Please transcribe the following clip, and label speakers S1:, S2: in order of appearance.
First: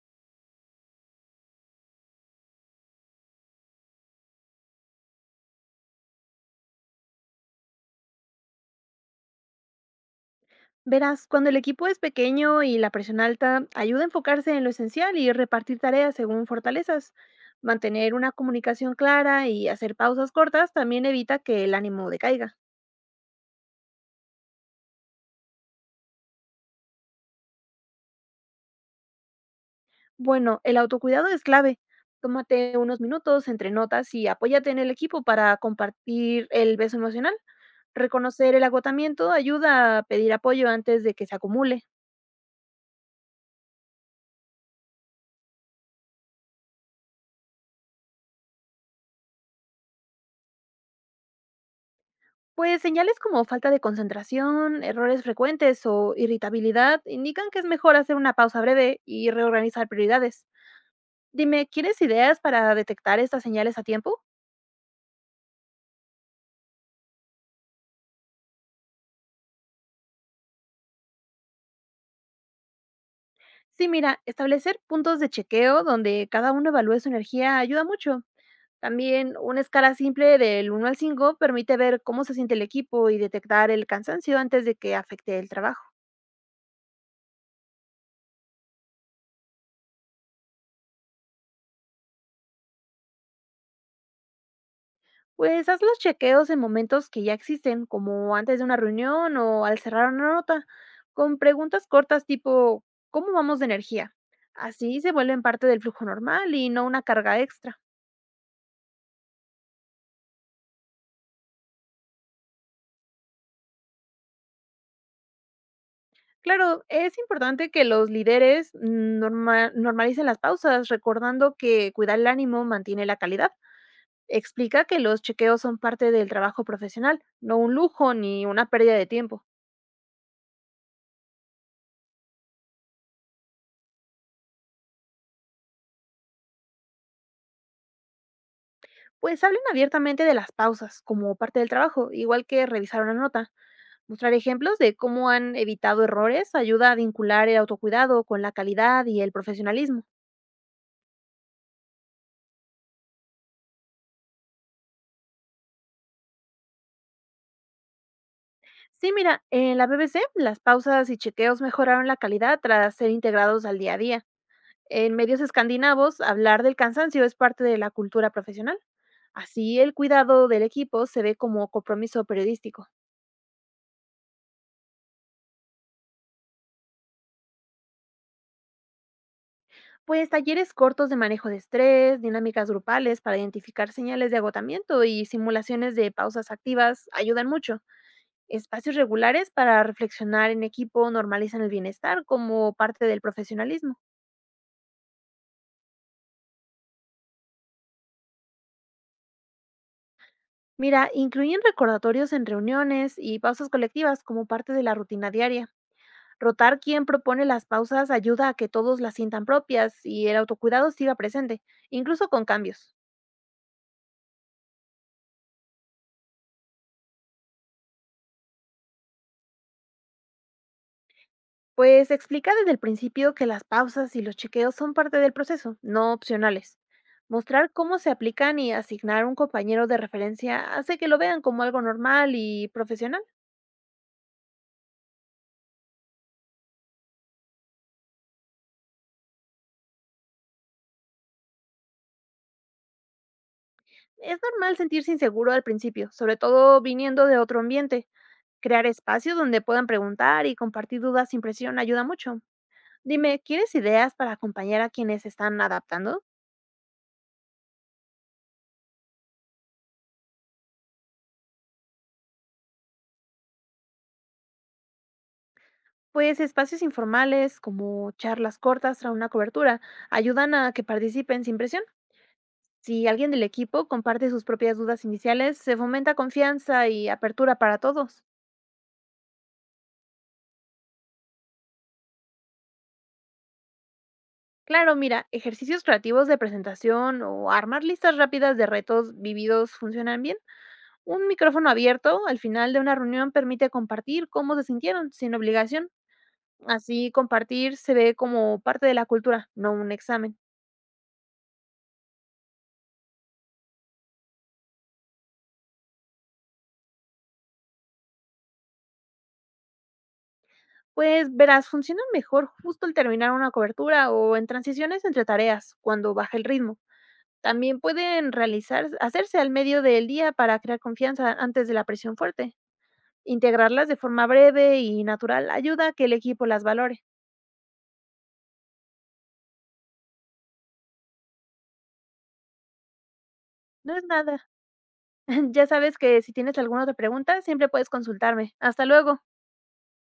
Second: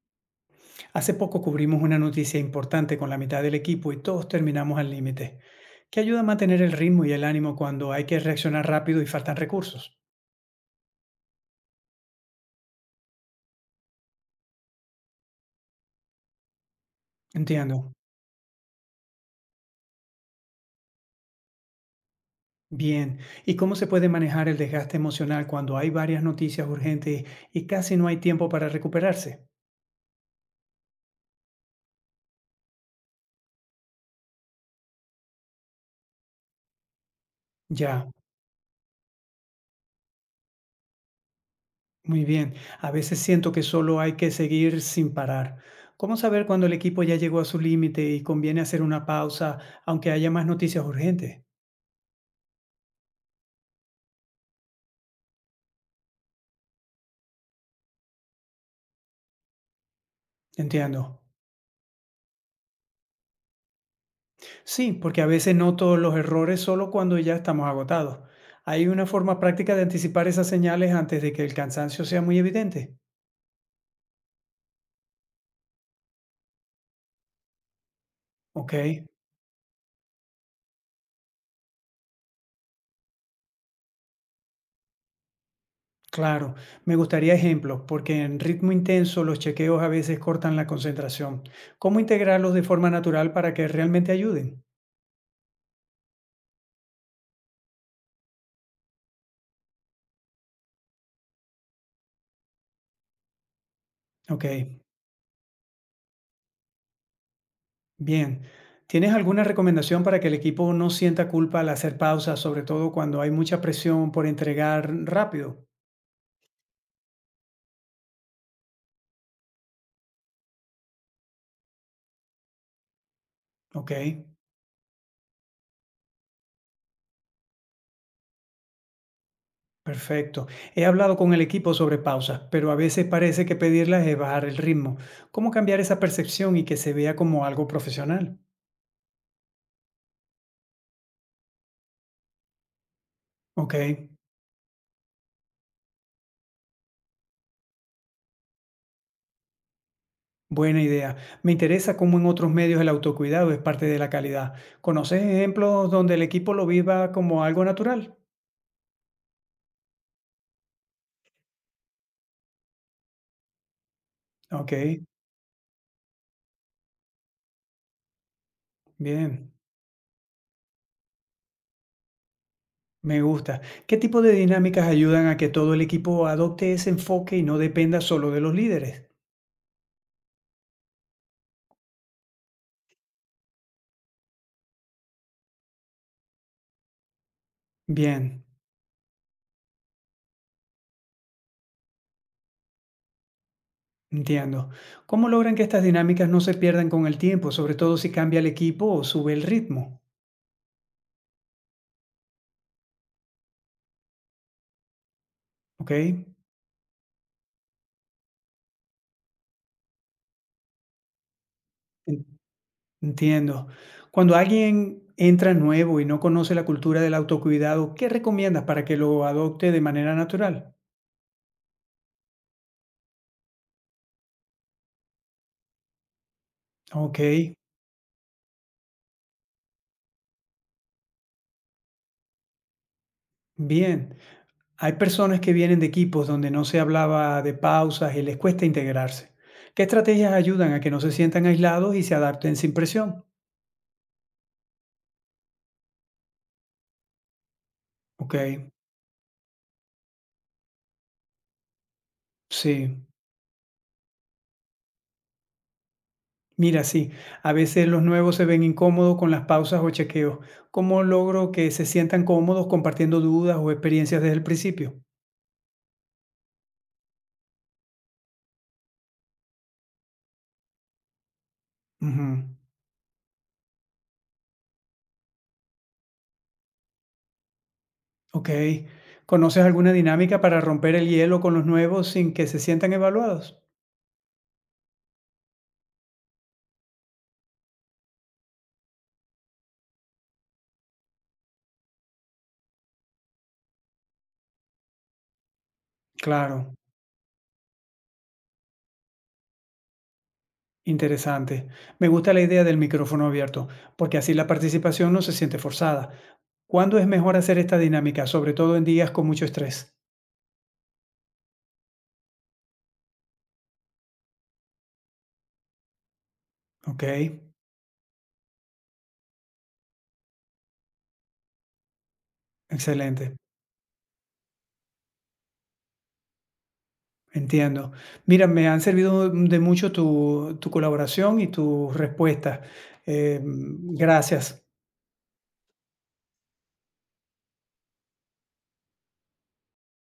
S1: Hace poco cubrimos una noticia importante con la mitad del equipo y todos terminamos al límite. ¿Qué ayuda a mantener el ritmo y el ánimo cuando hay que reaccionar rápido y faltan recursos?
S2: Verás, cuando el equipo es pequeño y la presión alta, ayuda a enfocarse en lo esencial y repartir tareas según fortalezas.
S1: Entiendo.
S2: Mantener una comunicación clara y hacer pausas cortas también evita que el ánimo decaiga.
S1: Bien. ¿Y cómo se puede manejar el desgaste emocional cuando hay varias noticias urgentes y casi no hay tiempo para recuperarse?
S2: Bueno, el autocuidado es clave. Tómate unos minutos entre notas y apóyate en el equipo para compartir el beso emocional.
S1: Ya,
S2: Reconocer el agotamiento ayuda a pedir apoyo antes de que se acumule.
S1: muy bien. A veces siento que solo hay que seguir sin parar. ¿Cómo saber cuando el equipo ya llegó a su límite y conviene hacer una pausa aunque haya más noticias urgentes?
S2: Pues señales como falta de concentración, errores frecuentes o irritabilidad indican que es mejor hacer una pausa breve y reorganizar prioridades.
S1: Entiendo.
S2: Dime, ¿quieres ideas para detectar estas señales a tiempo?
S1: Sí, porque a veces noto los errores solo cuando ya estamos agotados. ¿Hay una forma práctica de anticipar esas señales antes de que el cansancio sea muy evidente?
S2: Sí, mira, establecer puntos de chequeo donde cada uno evalúe su energía ayuda mucho.
S1: Ok,
S2: También una escala simple del uno al 5 permite ver cómo se siente el equipo y detectar el cansancio antes de que afecte el trabajo.
S1: claro. Me gustaría ejemplos, porque en ritmo intenso los chequeos a veces cortan la concentración. ¿Cómo integrarlos de forma natural para que realmente ayuden?
S2: Pues haz los chequeos en momentos que ya existen, como antes de una reunión o al cerrar una nota, con preguntas cortas tipo ¿cómo vamos de energía?
S1: Ok,
S2: Así se vuelven parte del flujo normal y no una carga extra.
S1: bien. ¿Tienes alguna recomendación para que el equipo no sienta culpa al hacer pausas, sobre todo cuando hay mucha presión por entregar rápido?
S2: Claro, es importante que los líderes normalicen las pausas, recordando que cuidar el ánimo mantiene la calidad.
S1: Ok.
S2: Explica que los chequeos son parte del trabajo profesional, no un lujo ni una pérdida de tiempo.
S1: Perfecto. He hablado con el equipo sobre pausas, pero a veces parece que pedirlas es bajar el ritmo. ¿Cómo cambiar esa percepción y que se vea como algo profesional?
S2: Pues hablen abiertamente de las pausas como parte del trabajo, igual que revisar una nota.
S1: Ok,
S2: Mostrar ejemplos de cómo han evitado errores ayuda a vincular el autocuidado con la calidad y el profesionalismo.
S1: buena idea. Me interesa cómo en otros medios el autocuidado es parte de la calidad. ¿Conoces ejemplos donde el equipo lo viva como algo natural?
S2: Sí, mira, en la BBC las pausas y chequeos mejoraron la calidad tras ser integrados al día a día.
S1: Ok,
S2: En medios escandinavos, hablar del cansancio es parte de la cultura profesional.
S1: bien,
S2: Así, el cuidado del equipo se ve como compromiso periodístico.
S1: me gusta. ¿Qué tipo de dinámicas ayudan a que todo el equipo adopte ese enfoque y no dependa solo de los líderes?
S2: Pues talleres cortos de manejo de estrés, dinámicas grupales para identificar señales de agotamiento y simulaciones de pausas activas ayudan mucho.
S1: Bien.
S2: Espacios regulares para reflexionar en equipo normalizan el bienestar como parte del profesionalismo.
S1: Entiendo. ¿Cómo logran que estas dinámicas no se pierdan con el tiempo, sobre todo si cambia el equipo o sube el ritmo?
S2: Mira, incluyen recordatorios en reuniones y pausas colectivas como parte de la rutina diaria.
S1: ¿Ok?
S2: Rotar quien propone las pausas ayuda a que todos las sientan propias y el autocuidado siga presente,
S1: En-
S2: incluso con cambios.
S1: Entiendo. Cuando alguien entra nuevo y no conoce la cultura del autocuidado, ¿qué recomiendas para que lo adopte de manera natural?
S2: Pues explica desde el principio que las pausas y los chequeos son parte del proceso, no opcionales.
S1: Ok,
S2: Mostrar cómo se aplican y asignar un compañero de referencia hace que lo vean como algo normal y profesional.
S1: bien. Hay personas que vienen de equipos donde no se hablaba de pausas y les cuesta integrarse. ¿Qué estrategias ayudan a que no se sientan aislados y se adapten sin presión?
S2: Es normal sentirse inseguro al principio, sobre todo viniendo de otro ambiente.
S1: Ok,
S2: Crear espacios donde puedan preguntar y compartir dudas sin presión ayuda mucho.
S1: sí.
S2: Dime, ¿quieres ideas para acompañar a quienes están adaptando?
S1: Mira, sí, a veces los nuevos se ven incómodos con las pausas o chequeos. ¿Cómo logro que se sientan cómodos compartiendo dudas o experiencias desde el principio?
S2: Pues espacios informales como charlas cortas tras una cobertura ayudan a que participen sin presión.
S1: Ujú,
S2: Si alguien del equipo comparte sus propias dudas iniciales, se fomenta confianza y apertura para todos.
S1: Ok. ¿Conoces alguna dinámica para romper el hielo con los nuevos sin que se sientan evaluados?
S2: Claro, mira, ejercicios creativos de presentación o armar listas rápidas de retos vividos funcionan bien. Un micrófono abierto al final de una reunión permite compartir cómo se sintieron, sin obligación.
S1: Claro,
S2: Así compartir se ve como parte de la cultura, no un examen.
S1: interesante. Me gusta la idea del micrófono abierto, porque así la participación no se siente forzada. ¿Cuándo es mejor hacer esta dinámica, sobre todo en días con mucho estrés?
S2: Pues verás, funciona mejor justo al terminar una cobertura o en transiciones entre tareas, cuando baja el ritmo.
S1: Ok,
S2: También pueden realizar, hacerse al medio del día para crear confianza antes de la presión fuerte.
S1: excelente.
S2: Integrarlas de forma breve y natural ayuda a que el equipo las valore.
S1: Entiendo. Mira, me han servido de mucho tu colaboración y tus respuestas.
S2: No es nada.
S1: Gracias.
S2: Ya sabes que si tienes alguna otra pregunta, siempre puedes consultarme. Hasta luego.